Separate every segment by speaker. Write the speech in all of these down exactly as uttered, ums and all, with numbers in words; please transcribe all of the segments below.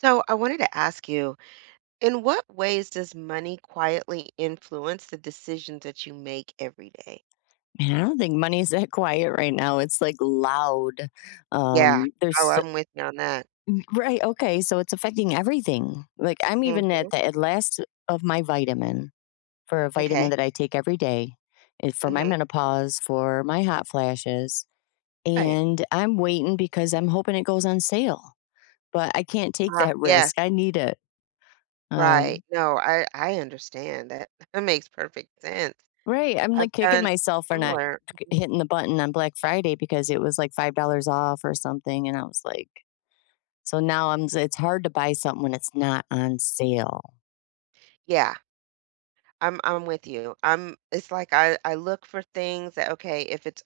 Speaker 1: So, I wanted to ask you, in what ways does money quietly influence the decisions that you make every day?
Speaker 2: Yeah, I don't think money is that quiet right now, it's, like, loud,
Speaker 1: Yeah,
Speaker 2: um,
Speaker 1: oh,
Speaker 2: there's s
Speaker 1: I'm with you on that.
Speaker 2: M right, okay, so it's affecting everything, like, I'm even
Speaker 1: Mhm.
Speaker 2: at the at last of my vitamin for a vitamin
Speaker 1: M'kay.
Speaker 2: that I take every day, eh, for my
Speaker 1: Mhm.
Speaker 2: menopause, for my hot flashes,
Speaker 1: Right.
Speaker 2: and I'm waiting because I'm hoping it goes on sale, but I can't take
Speaker 1: R ah,
Speaker 2: that
Speaker 1: yes.
Speaker 2: risk, I need it. Um
Speaker 1: Right, no, I I understand that that makes perfect sense,
Speaker 2: Right, I'm,
Speaker 1: I've
Speaker 2: like, kicking
Speaker 1: done
Speaker 2: myself for not
Speaker 1: similar.
Speaker 2: c
Speaker 1: Mhm.
Speaker 2: hitting the button on Black Friday because it was, like, five dollars off or something, and I was like "So now I'm" It's hard to buy something when it's not on sale.
Speaker 1: Yeah, I'm I'm with you, I'm it's like, I I look for things that Okay, if it's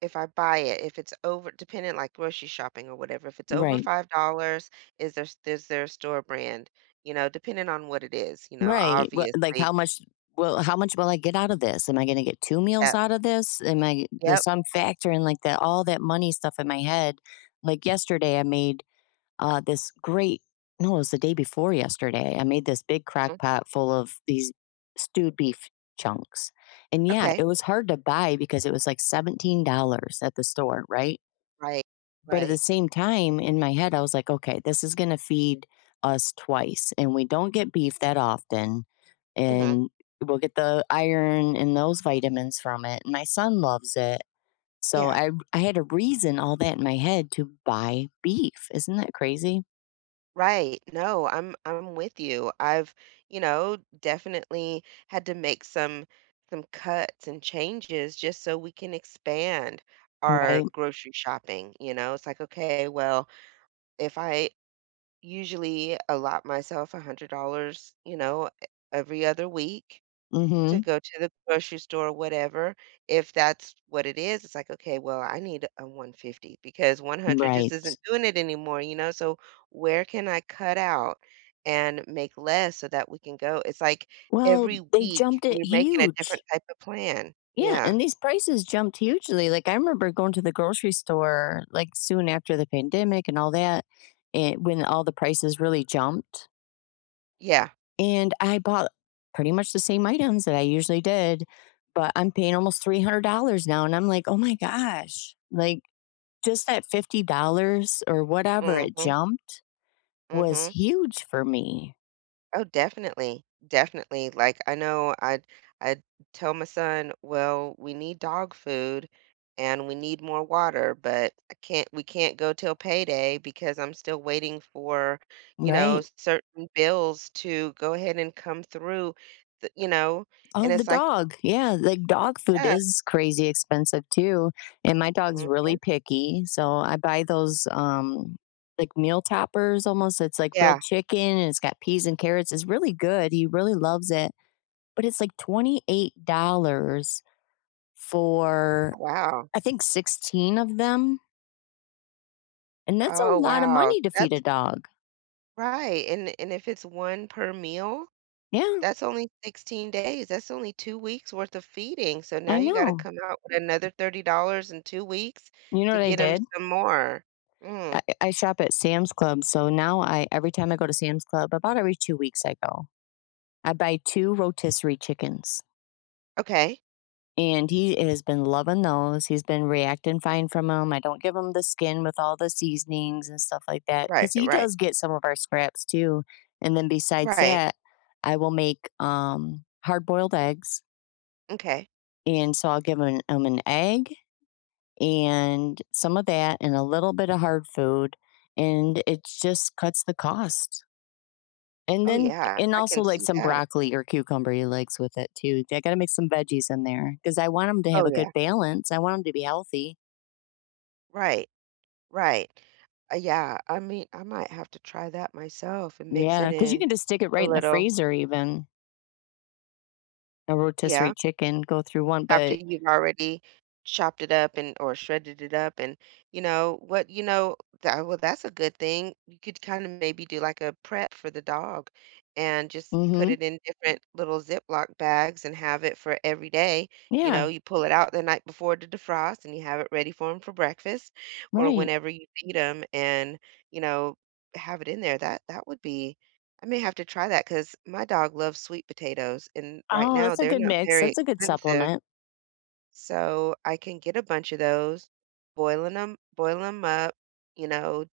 Speaker 1: if I buy it if it's over depending, like, grocery shopping or whatever, if it's over
Speaker 2: Right.
Speaker 1: five dollars, is there s is there store brand, you know, depending on what it is, you know,
Speaker 2: Right, well, like,
Speaker 1: obviously.
Speaker 2: "How much will how much will I get out of this? Am I gonna get two meals
Speaker 1: Yep.
Speaker 2: out of this? Am I" There's
Speaker 1: Yep.
Speaker 2: some factor in the all that money stuff in my head, like, yesterday, I made, uh, this great no, it was the day before yesterday, I made this big crock
Speaker 1: Mhm.
Speaker 2: pot full of these stewed beef chunks, and yeah,
Speaker 1: Okay.
Speaker 2: it was hard to buy because it was, like, seventeen dollars at the store, right?
Speaker 1: Right,
Speaker 2: But at the
Speaker 1: right.
Speaker 2: same time, in my head, I was like, "Okay, this is gonna feed us twice, and we don't get beef that often,
Speaker 1: Mhm.
Speaker 2: and we'll get the iron and those vitamins from it, and my son loves it." So,
Speaker 1: Yeah.
Speaker 2: I r I had a reason all that in my head to buy beef. Isn't that crazy?
Speaker 1: Right, no, I'm I'm with you, I've, you know, d definitely had to make some some cuts and changes just so we can expand our
Speaker 2: Right.
Speaker 1: grocery shopping, you know, it's like, "Okay, well, if I usually allot myself a hundred dollars, you know, e every other week to
Speaker 2: Mhm.
Speaker 1: go to the grocery store or whatever," if that's what it is, it's like, "Okay, well, I need, uh, one fifty because one hundred just
Speaker 2: Right.
Speaker 1: isn't doing it anymore," you know, "so where can I cut out and make less so that we can go" it's like
Speaker 2: Well,
Speaker 1: every
Speaker 2: they
Speaker 1: week,
Speaker 2: jumped it
Speaker 1: we're making a different
Speaker 2: huge.
Speaker 1: type of plan.
Speaker 2: Yeah,
Speaker 1: Yeah.
Speaker 2: and these prices jumped hugely, like, I remember going to the grocery store, like, soon after the pandemic and all that, an when all the prices really jumped
Speaker 1: Yeah.
Speaker 2: and I bought pretty much the same items that I usually did, but I'm paying almost three hundred dollars now, and I'm like, "Oh my gosh," like, just that fifty dollars or whatever it
Speaker 1: Mhm.
Speaker 2: jumped was
Speaker 1: Mhm.
Speaker 2: huge for me.
Speaker 1: Oh, definitely. Definitely. Like, I know I'd I'd tell my son, "Well, we need dog food, and we need more water, but I can't we can't go till payday because I'm still waiting for, you know,
Speaker 2: Right.
Speaker 1: certain bills to go ahead and come through." Th You know? And
Speaker 2: Oh, the
Speaker 1: it's like
Speaker 2: dog. Yeah. Like, dog food
Speaker 1: Yeah.
Speaker 2: is crazy expensive too. And my dog's really
Speaker 1: Mhm.
Speaker 2: picky, so I buy those, um, like, meal toppers almost. It's like
Speaker 1: Yeah.
Speaker 2: grilled chicken and it's got peas and carrots. It's really good. He really loves it, but it's like twenty-eight dollars for,
Speaker 1: Wow.
Speaker 2: I think, sixteen of them. And that's a
Speaker 1: Oh,
Speaker 2: lotta
Speaker 1: wow.
Speaker 2: money to feed
Speaker 1: That's
Speaker 2: a dog.
Speaker 1: Right. And and if it's one per meal,
Speaker 2: Yeah.
Speaker 1: that's only sixteen days. That's only two weeks' worth of feeding. So now
Speaker 2: I
Speaker 1: you gotta
Speaker 2: know.
Speaker 1: come out with another thirty in two weeks
Speaker 2: You know
Speaker 1: to
Speaker 2: what I
Speaker 1: get 'em
Speaker 2: did?
Speaker 1: some more. Mm.
Speaker 2: I I shop at Sam's Club. So now I every time I go to Sam's Club- about every two weeks I go- I buy two rotisserie chickens.
Speaker 1: Okay.
Speaker 2: And he is been loving those. He's been reacting fine from ‘em. I don't give him the skin with all the seasonings and stuff like that
Speaker 1: Right,
Speaker 2: ‘cause he
Speaker 1: right.
Speaker 2: does get some of our scraps too. And then besides
Speaker 1: Right.
Speaker 2: that, I will make, um, hard boiled eggs.
Speaker 1: M’kay.
Speaker 2: And so I'll give m him an egg and some of that and a little bit of hard food and it’s just cuts the cost. And
Speaker 1: Oh,
Speaker 2: then
Speaker 1: yeah.
Speaker 2: and
Speaker 1: I
Speaker 2: also
Speaker 1: can
Speaker 2: like
Speaker 1: see
Speaker 2: some
Speaker 1: that.
Speaker 2: broccoli or cucumber he likes with it too. J I gotta make some veggies in there ‘cause I want him to have
Speaker 1: Oh,
Speaker 2: a
Speaker 1: yeah.
Speaker 2: good balance. I want him to be healthy.
Speaker 1: Right. Right. Uh, yeah. I mean, I might have to try that myself and mix it
Speaker 2: Yeah. ‘Cause you
Speaker 1: in
Speaker 2: can just stick it
Speaker 1: a
Speaker 2: right in the
Speaker 1: little.
Speaker 2: freezer even. A
Speaker 1: Yeah.
Speaker 2: rotisserie chicken go through one,
Speaker 1: After
Speaker 2: but
Speaker 1: you've already chopped it up and or shredded it up and you know, what you know that well, that's a good thing. You could kinda maybe do, like, a prep for the dog and just put
Speaker 2: Mhm.
Speaker 1: it in different little Ziploc bags and have it for every day. You
Speaker 2: Yeah.
Speaker 1: know, you pull it out the night before to defrost, and you have it ready for him for breakfast or
Speaker 2: Right.
Speaker 1: whenever you feed him and, you know, have it in there. That that would be I may have to try that ‘cause my dog loves sweet potatoes. And right
Speaker 2: Oh,
Speaker 1: now,
Speaker 2: that's a
Speaker 1: they're
Speaker 2: good
Speaker 1: not
Speaker 2: mix.
Speaker 1: very
Speaker 2: That's a good
Speaker 1: expensive.
Speaker 2: supplement.
Speaker 1: So, I can get a bunch of those, boiling ‘em boil ‘em up, you know,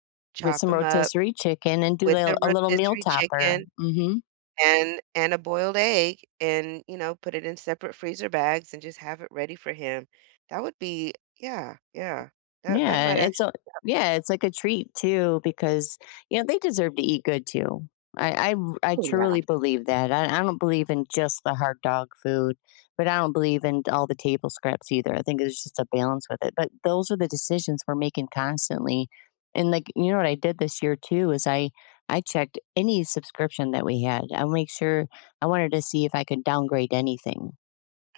Speaker 2: With
Speaker 1: chop
Speaker 2: some
Speaker 1: ‘em up
Speaker 2: rotisserie chicken and do a
Speaker 1: with the
Speaker 2: lil a little meal
Speaker 1: rotisserie
Speaker 2: topper.
Speaker 1: chicken
Speaker 2: Mhm.
Speaker 1: and and a boiled egg and, you know, put it in separate freezer bags and just have it ready for him. That would be yeah, yeah. That that
Speaker 2: Yeah,
Speaker 1: might
Speaker 2: it's
Speaker 1: actu
Speaker 2: a
Speaker 1: [unintelligible]
Speaker 2: Yeah, it's like a treat too because, you know, they deserve to eat good too. I I r I
Speaker 1: Ooh, yeah.
Speaker 2: truly believe that. I I don't believe in just the hard dog food, but I don't believe in all the table scraps either. I think there's just a balance with it. But those are the decisions we're making constantly. And, like, you know what I did this year too is I I checked any subscription that we had. I'll make sure I wanted to see if I could downgrade anything.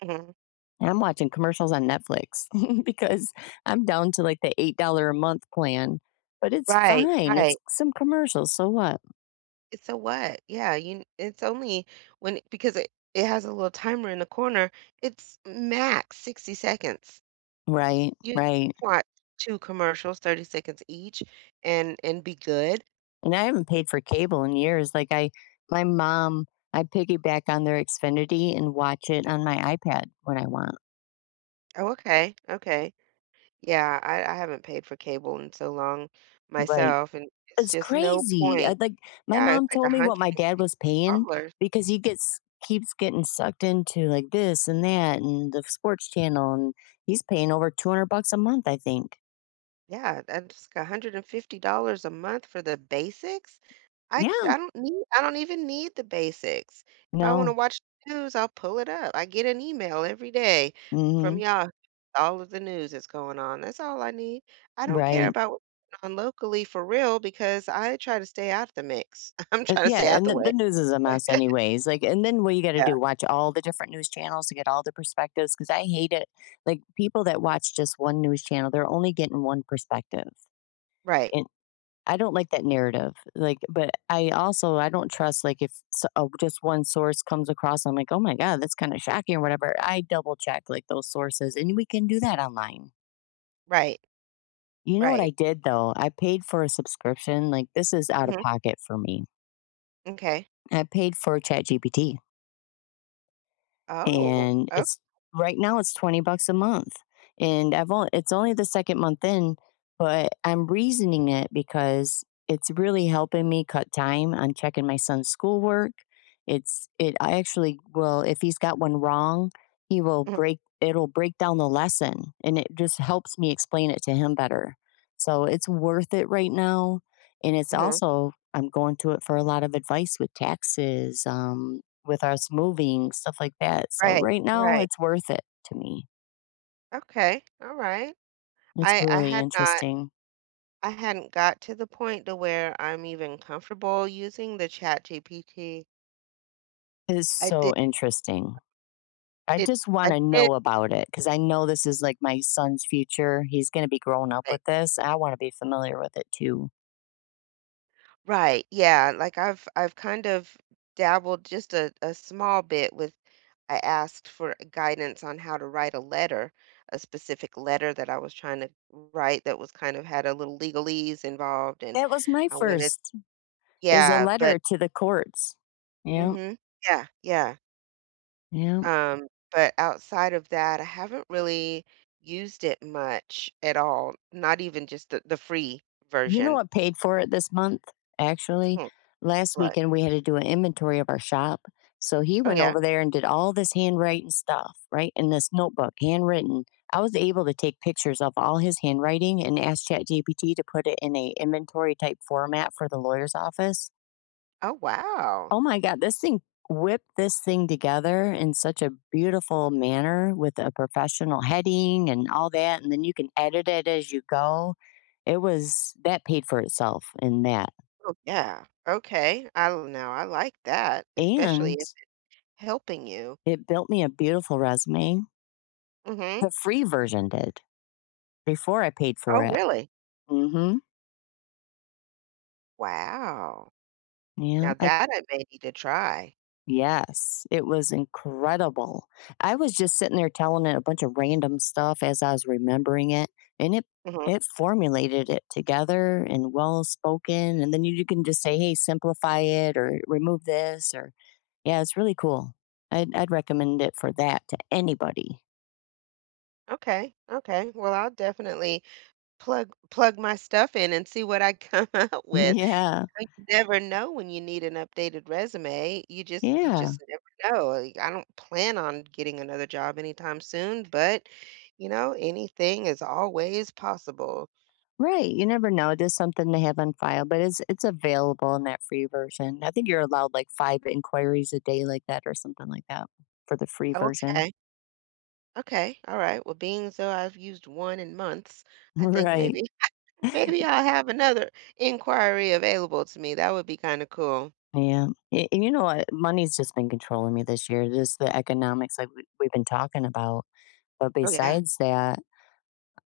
Speaker 1: Mhm.
Speaker 2: I'm watching commercials on Netflix because I'm down to, like, the eight dollar a month plan, but it's
Speaker 1: Right.
Speaker 2: fine.
Speaker 1: Right.
Speaker 2: It's some commercials. So what?
Speaker 1: It's a what? Yeah. You n it's only when i because it it has a little timer in the corner. It's max sixty seconds.
Speaker 2: Right.
Speaker 1: You
Speaker 2: Right.
Speaker 1: want two commercials, thirty seconds each, and and be good.
Speaker 2: And I haven't paid for cable in years. Like, I my mom, I piggyback on their Xfinity and watch it on my iPad when I want.
Speaker 1: Oh, okay, okay. Yeah. I I haven't paid for cable in so long
Speaker 2: Right.
Speaker 1: myself, and it's
Speaker 2: It's
Speaker 1: just no
Speaker 2: crazy. I
Speaker 1: point.
Speaker 2: like, my
Speaker 1: Yeah. It's
Speaker 2: mom
Speaker 1: like, a
Speaker 2: told me what
Speaker 1: hundred
Speaker 2: my
Speaker 1: and
Speaker 2: dad
Speaker 1: fifty
Speaker 2: was paying
Speaker 1: dollars.
Speaker 2: because he gets keeps getting sucked into, like, this and that and the sports channel, and he's paying over two hundred bucks a month, I think.
Speaker 1: Yeah, and [unintelligible] a hundred and fifty dollars a month for the basics. I c
Speaker 2: Yeah.
Speaker 1: I don't need I don't even need the basics. If I wanna
Speaker 2: No.
Speaker 1: watch the news, I'll pull it up. I get an email every day from
Speaker 2: Mhm.
Speaker 1: y'all all of the news that's going on. That's all I need. I don't care
Speaker 2: Right.
Speaker 1: about none locally, for real, because I try to stay out of the mix. I'm
Speaker 2: Uh,
Speaker 1: trying to
Speaker 2: yeah,
Speaker 1: stay out
Speaker 2: and
Speaker 1: the
Speaker 2: the
Speaker 1: way.
Speaker 2: the news is a mess anyways. Like, and then what you gonna
Speaker 1: Yeah.
Speaker 2: do? Watch all the different news channels to get all the perspectives 'cause I hate it. Like, people that watch just one news channel, they're only getting one perspective.
Speaker 1: Right.
Speaker 2: And I don't like that narrative. Like but I also I don't trust, like, if s uh, just one source comes across, I'm like, "Oh my god. That's kinda shocking" or whatever. I double check, like, those sources, and we can do that online.
Speaker 1: Right.
Speaker 2: You know what
Speaker 1: Right.
Speaker 2: I did though, I paid for a subscription, like this is out of
Speaker 1: Mhm.
Speaker 2: pocket for me.
Speaker 1: M'kay.
Speaker 2: I paid for ChatGPT
Speaker 1: Oh,
Speaker 2: and
Speaker 1: o
Speaker 2: it's right now it's twenty bucks a month, and I've on it's only the second month in, but I'm reasoning it because it's really helping me cut time on checking my son's schoolwork. It's it I actually will if he's got one wrong, he will
Speaker 1: Mhm.
Speaker 2: break it'll break down the lesson, and it just helps me explain it to him better, so it's worth it right now, and it's
Speaker 1: Mhm.
Speaker 2: also I'm going to it for a lot of advice with taxes, um, with us moving, stuff like that, so
Speaker 1: Right,
Speaker 2: right now,
Speaker 1: right.
Speaker 2: it's worth it to me.
Speaker 1: Okay, alright,
Speaker 2: It's
Speaker 1: I I
Speaker 2: really
Speaker 1: had not
Speaker 2: interesting.
Speaker 1: I hadn't got to the point to where I'm even comfortable using the ChatGPT.
Speaker 2: It is
Speaker 1: I did
Speaker 2: so interesting. I
Speaker 1: It
Speaker 2: just
Speaker 1: I
Speaker 2: wanna
Speaker 1: did
Speaker 2: know about it 'cause I know this is, like, my son's future. He's gonna be growing up
Speaker 1: Right.
Speaker 2: with this, and I wanna be familiar with it too.
Speaker 1: Right, yeah, like, I've I've kind of dabbled just a a small bit with I asked for, uh, guidance on how to write a letter, a specific letter that I was trying to wr write that was kind of had a little legalese involved, and
Speaker 2: That was my
Speaker 1: I wanted
Speaker 2: first, is a
Speaker 1: Yeah, but
Speaker 2: letter to the courts. Yep.
Speaker 1: Mhm. Yeah, yeah.
Speaker 2: Yep.
Speaker 1: Um, but outside of that, I haven't really used it much at all, not even just the the free
Speaker 2: You know,
Speaker 1: version.
Speaker 2: I paid for it this month, actually.
Speaker 1: Hmm,
Speaker 2: Last
Speaker 1: what?
Speaker 2: weekend, we had to do an inventory of our shop. So, he
Speaker 1: Oh,
Speaker 2: went
Speaker 1: yeah?
Speaker 2: over there and did all this handwriting stuff, right, in this notebook, handwritten. I was able to take pictures of all his handwriting and ask ChatGPT to put it in a inventory type format for the lawyer's office.
Speaker 1: Oh, wow.
Speaker 2: Oh my god, this thing whipped this thing together in such a beautiful manner, with a professional heading and all that, and then you can edit it as you go. It was that paid for itself in that.
Speaker 1: Oh, yeah. Okay. I l now, I like that, especially
Speaker 2: And
Speaker 1: if it's helping you.
Speaker 2: it built me a beautiful resume.
Speaker 1: Mhm.
Speaker 2: The free version did, before I paid for
Speaker 1: Oh,
Speaker 2: it.
Speaker 1: really?
Speaker 2: Mhm.
Speaker 1: Wow.
Speaker 2: Yeah,
Speaker 1: Now
Speaker 2: I
Speaker 1: that I may need to try.
Speaker 2: Yes, it was incredible, I was just sitting there telling it a bunch of random stuff as I was remembering it, and it
Speaker 1: Mhm.
Speaker 2: it formulated it together and well spoken, and then you you can just say, "Hey, simplify it or remove this or" Yeah, it's really cool. I'd I'd recommend it for that to anybody.
Speaker 1: Okay, okay, well, I'll definitely plug plug my stuff in and see what I come out with,
Speaker 2: Yeah.
Speaker 1: you never know when you need an updated resume. You just you
Speaker 2: Yeah.
Speaker 1: just never know, like, I don't plan on getting another job anytime soon, but, you know, anything is always possible.
Speaker 2: Right, you never know, just something to have on file, but it's it's available in that free version. I think you're allowed, like, five inquiries a day like that or something like that, for the free version.
Speaker 1: Okay. Okay, alright, well, being so I've used one in months, I think
Speaker 2: Right.
Speaker 1: maybe I maybe
Speaker 2: Ye
Speaker 1: I'll have another inquiry available to me, that would be kinda cool.
Speaker 2: Yeah, a and you know what, money's just been controlling me this year, just the economics like we've we've been talking about, but
Speaker 1: Oh, yeah.
Speaker 2: besides that,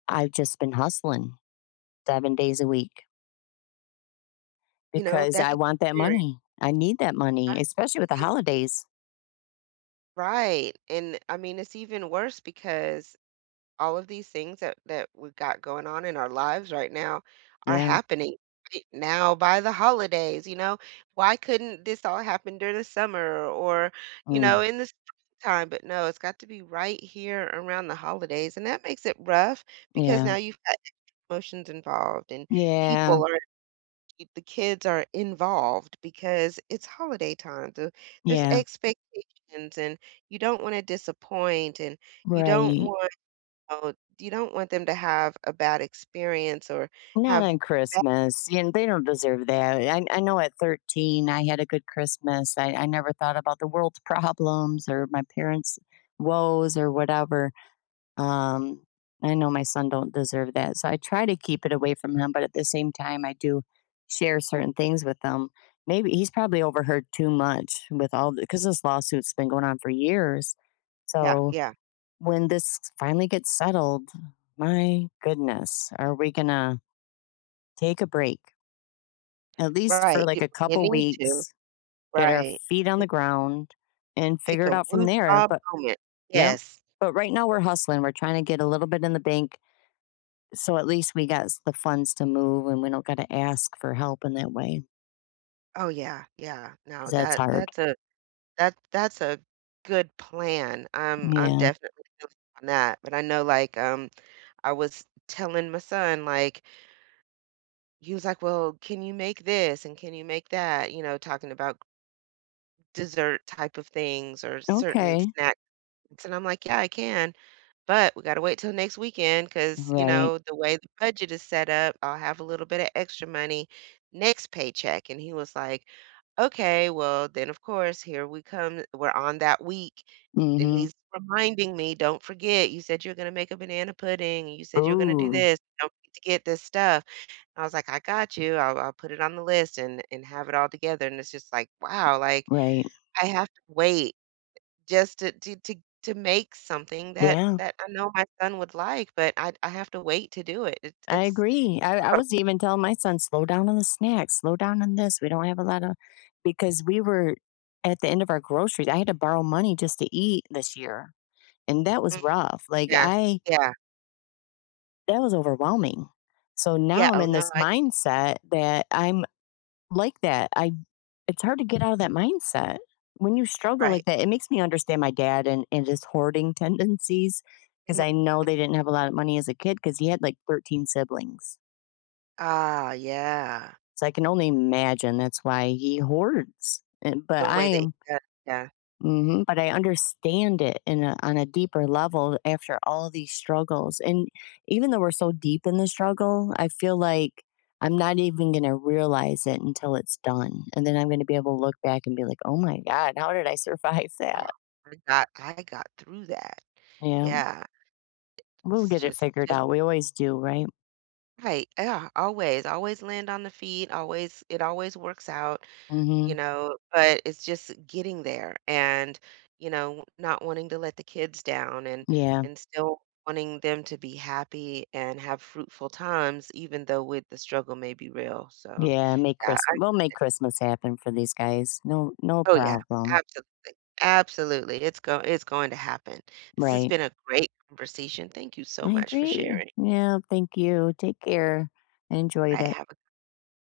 Speaker 2: I've just been hustling seven days a week.
Speaker 1: You know,
Speaker 2: Because
Speaker 1: that
Speaker 2: I
Speaker 1: g
Speaker 2: want that
Speaker 1: [unintelligible]
Speaker 2: money. I need that
Speaker 1: Ah
Speaker 2: money, especially
Speaker 1: you
Speaker 2: with the
Speaker 1: mean
Speaker 2: holidays.
Speaker 1: Right, and, I mean, it's even worse because all of these things that that we've got going on in our lives right now are
Speaker 2: Yeah.
Speaker 1: happening e now by the holidays, you know? Why couldn't this all happen during the summer or, you know,
Speaker 2: Mm.
Speaker 1: in the spring time? But, no, it's got to be right here around the holidays. And that makes it rough because
Speaker 2: Yeah.
Speaker 1: now you've got promotions involved, and
Speaker 2: Yeah.
Speaker 1: people are if the kids are involved because it's holiday time, the there's
Speaker 2: Yeah.
Speaker 1: expectations, and you don't wanna disappoint, and you don't
Speaker 2: Right.
Speaker 1: want [unintelligible] you don't want them to have a bad experience or
Speaker 2: Not
Speaker 1: have
Speaker 2: on
Speaker 1: ba
Speaker 2: Christmas, and they don't deserve that. I I know at thirteen, I had a good Christmas. I I never thought about the world's problems or my parents' woes or whatever. Um, I know my son don't deserve that. So I try to keep it away from him, but at the same time, I do share certain things with him. Maybe he's probably overheard too much with all the ‘cause this lawsuit's been going on for years.
Speaker 1: Yeah,
Speaker 2: So
Speaker 1: yeah.
Speaker 2: when this finally gets settled, my goodness, are we gonna take a break at least for
Speaker 1: Right, you
Speaker 2: like a
Speaker 1: you
Speaker 2: couple
Speaker 1: need to,
Speaker 2: weeks, get our
Speaker 1: right.
Speaker 2: feet on
Speaker 1: I
Speaker 2: the ground, and
Speaker 1: Take
Speaker 2: figure it
Speaker 1: a
Speaker 2: out from there.
Speaker 1: woosah
Speaker 2: But
Speaker 1: moment.
Speaker 2: yep,
Speaker 1: Yes.
Speaker 2: but right now we're hustling. We're trying to get a little bit in the bank so at least we gots the funds to move and we don't gotta ask for help in that way
Speaker 1: Oh, yeah, yeah, no.
Speaker 2: ‘cause that's
Speaker 1: That
Speaker 2: hard.
Speaker 1: that's a that that's a good plan. I'm I'm
Speaker 2: Yeah.
Speaker 1: definitely feel you on that, but I know, like, um, I was telling my son, like he was like, “Well, can you make this and can you make that?” You know, talking about dessert type of things or certain
Speaker 2: Okay.
Speaker 1: snacks. And I'm like, “Yeah, I can. But we gotta wait till next weekend ‘cause, you
Speaker 2: Right.
Speaker 1: know, the way the budget is set up, I'll have a little bit of extra money next paycheck.” And he was like, “Okay.” Well, then, of course, here we come. We're on that week. And
Speaker 2: Mhm.
Speaker 1: he's reminding me, “Don't forget. You said you're gonna make a banana pudding and you said you're gonna do
Speaker 2: Ooh.
Speaker 1: this. Don't forget to get this stuff.” I was like, “I got you. I'll I'll put it on the list and and have it all together,” and it's just like, "Wow," like,
Speaker 2: Right.
Speaker 1: "I have to wait just to to to to make something that
Speaker 2: Yeah.
Speaker 1: that I know my son would like, but I I have to wait to do it. It
Speaker 2: I
Speaker 1: it's
Speaker 2: agree. I I
Speaker 1: horrib"
Speaker 2: was even telling my son, “Slow down on the snacks, slow down on this. We don't have a lotta "because we were at the end of our groceries. I had to borrow money just to eat this year, and that was
Speaker 1: Mm,
Speaker 2: rough, like,
Speaker 1: yeah,
Speaker 2: I
Speaker 1: yeah.
Speaker 2: that was overwhelming. So
Speaker 1: Yeah,
Speaker 2: now I'm
Speaker 1: oh,
Speaker 2: in
Speaker 1: no,
Speaker 2: this
Speaker 1: I [unintelligible]
Speaker 2: mindset that I'm like that. I it's hard to get outta that mindset. When you struggle
Speaker 1: Right.
Speaker 2: like that, it makes me understand my dad and and his hoarding tendencies ‘cause
Speaker 1: Mhm,
Speaker 2: I know
Speaker 1: mm.
Speaker 2: they didn't have a lot of money as a kid ‘cause he had, like, thirteen siblings.
Speaker 1: Ah, yeah.
Speaker 2: So I can only imagine that's why he hoards. And
Speaker 1: The
Speaker 2: but I
Speaker 1: way they
Speaker 2: am
Speaker 1: [unintelligible] yeah.
Speaker 2: Mhm. But I understand it in a on a deeper level after all these struggles. And, even though we're so deep in the struggle, I feel like I'm not even gonna realize it until it's done. And then I'm gonna be able to look back and be like, "Oh my god. How did I survive that?”
Speaker 1: [unintelligible] Heard that. "I got through that."
Speaker 2: Yeah.
Speaker 1: Yeah. I
Speaker 2: We'll
Speaker 1: it's
Speaker 2: get it
Speaker 1: just
Speaker 2: figured
Speaker 1: just
Speaker 2: out. We always do, right?
Speaker 1: Right. Ah, yeah, always, always land on the feet. Always it always works out, you
Speaker 2: Mhm.
Speaker 1: know, but it's just getting there and, you know, not wanting to let the kids down and
Speaker 2: Yeah.
Speaker 1: and still wanting them to be happy and have fruitful times even though with the struggle may be real. So
Speaker 2: Yeah. Make
Speaker 1: yeah,
Speaker 2: Chris
Speaker 1: I
Speaker 2: we'll make
Speaker 1: eh
Speaker 2: Christmas happen for these guys. No no
Speaker 1: Oh, yeah.
Speaker 2: problem.
Speaker 1: Absolutely. Absolutely. It's go it's going to happen. This has
Speaker 2: Right.
Speaker 1: been a great conversation. Thank you so
Speaker 2: I
Speaker 1: much for
Speaker 2: agree.
Speaker 1: sharing.
Speaker 2: Yeah, thank you. Take care. I enjoyed
Speaker 1: Alright,
Speaker 2: it.
Speaker 1: have a